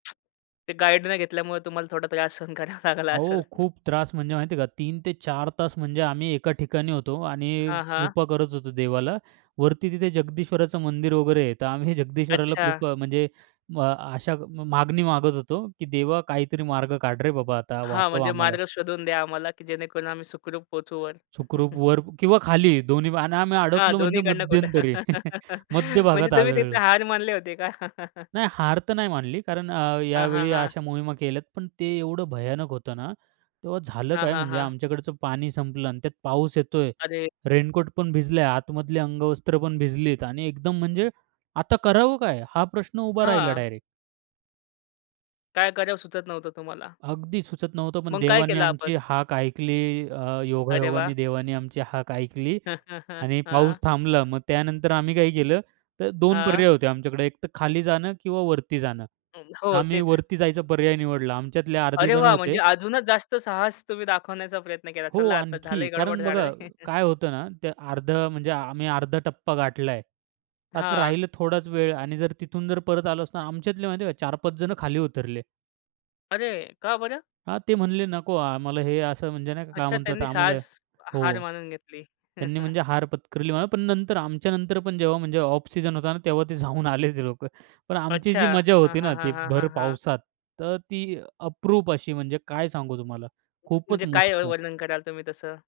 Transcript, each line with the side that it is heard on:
left: ते गाईड न घेतल्यामुळे तुम्हाला थोडा त्रास सहन करावा लागला असेल.
right: अहो, खूप त्रास म्हणजे माहिती आहे का 3-4 तास म्हणजे आम्ही एका ठिकाणी होतो आणि
left: हां, हां.
right: कृपा करत होतो देवाला. वरती तिथे जगदीश्वराचं मंदिर वगैरे आहे तर आम्ही जगदीश्वराला
left: अच्छा.
right: कृपा म्हणजे अ, आशा म मागणी मागत होतो, की "देवा, काहीतरी मार्ग काढ रे बाबा! आता
left: हां,
right: वाचव
left: म्हणजे
right: आम्हाला."
left: मार्ग शोधून द्या आम्हाला, की जेणेकरून आम्ही सुखरूप पोहचू वर.
right: सुखरूप वर किंवा खाली दोन्ही आणि आम्ही
left: हां,
right: अडकलो
left: दोन्ही
right: म्हणजे
left: कडनं खोटं,
right: मध्यंतरी मध्य
left: म्हणजे
right: भागात
left: तुम्ही तिथे
right: आदळलो.
left: हार मानले होते का?
right: नाही हार तर नाही मानली कारण अ,
left: हां, हां,
right: यावेळी
left: हां.
right: अशा मोहिमा केल्यात, पण ते एवढं भयानक होतं ना, तेव्हा झालं
left: हां,
right: काय
left: हां,
right: म्हणजे
left: हां.
right: आमच्याकडचं पाणी संपलं आणि त्यात पाऊस येतोय.
left: अरे
right: रेनकोट पण भिजला, आतमधली अंगवस्त्रपण भिजलीत आणि एकदम म्हणजे आता करावं काय? हा प्रश्न उभा राहिला
left: हां.
right: डायरेक्ट.
left: काय कराव सुचत नव्हतं तुम्हाला?
right: अगदी सुचत नव्हतं. पण
left: मग काय
right: देवाने
left: केलं
right: आमची
left: आपण?
right: हाक ऐकली अ,
left: अरे वाह!
right: योगायोगाने देवाने आमची हाक ऐकली आणि पाऊस थांबला. मग त्यानंतर आम्ही काय केलं तर 2
left: हां.
right: पर्याय होते आमच्याकडे एकतर खाली जाणं किंवा वरती जाणं.
left: हं. हो,
right: आम्ही
left: तेच.
right: वरती जायचा पर्याय निवडला. आमच्यातले अर्धे
left: अरे
right: जण
left: वाह! म्हणजे
right: होते
left: अजूनच जास्त साहस तुम्ही दाखवण्याचा प्रयत्न केला.
right: हो,
left: चला आता
right: आणखी.
left: झालंय गडबड
right: कारण
left: [unintelligible]
right: बघा, काय होतं ना ते अर्धं म्हणजे आम्ही अर्धा टप्पा गाठला आहे. आता
left: हां.
right: राहिलं थोडाच वेळ आणि जर तिथून जर परत आलो असतो ना, आमच्यातले माहिती आहे का 4-5 जण खाली उतरले.
left: अरे, का बरं?
right: हां, ते म्हणाले नको आम्हाला हे असं म्हणजे नाही का काय
left: अच्छा
right: म्हणतात
left: त्यांनी
right: आम्हाला
left: साहस हार
right: हो.
left: मानून घेतली.
right: त्यांनी म्हणजे हार पत्करली म्हणा. पण नंतर आमच्यानंतर पण जेव्हा म्हणजे ऑफ सिजन होता ना तेव्हा ते जाऊन आले ते लोक. पण आमची
left: अच्छा.
right: जी मजा
left: हां,
right: होती
left: हां,
right: ना
left: हां,
right: ती
left: हां,
right: भर
left: हां, हां.
right: पावसात तर ती अप्रूप अशी म्हणजे काय सांगू तुम्हाला. खूपच
left: म्हणजे काय अ,
right: मस्त.
left: वर्णन कराल तुम्ही तसं?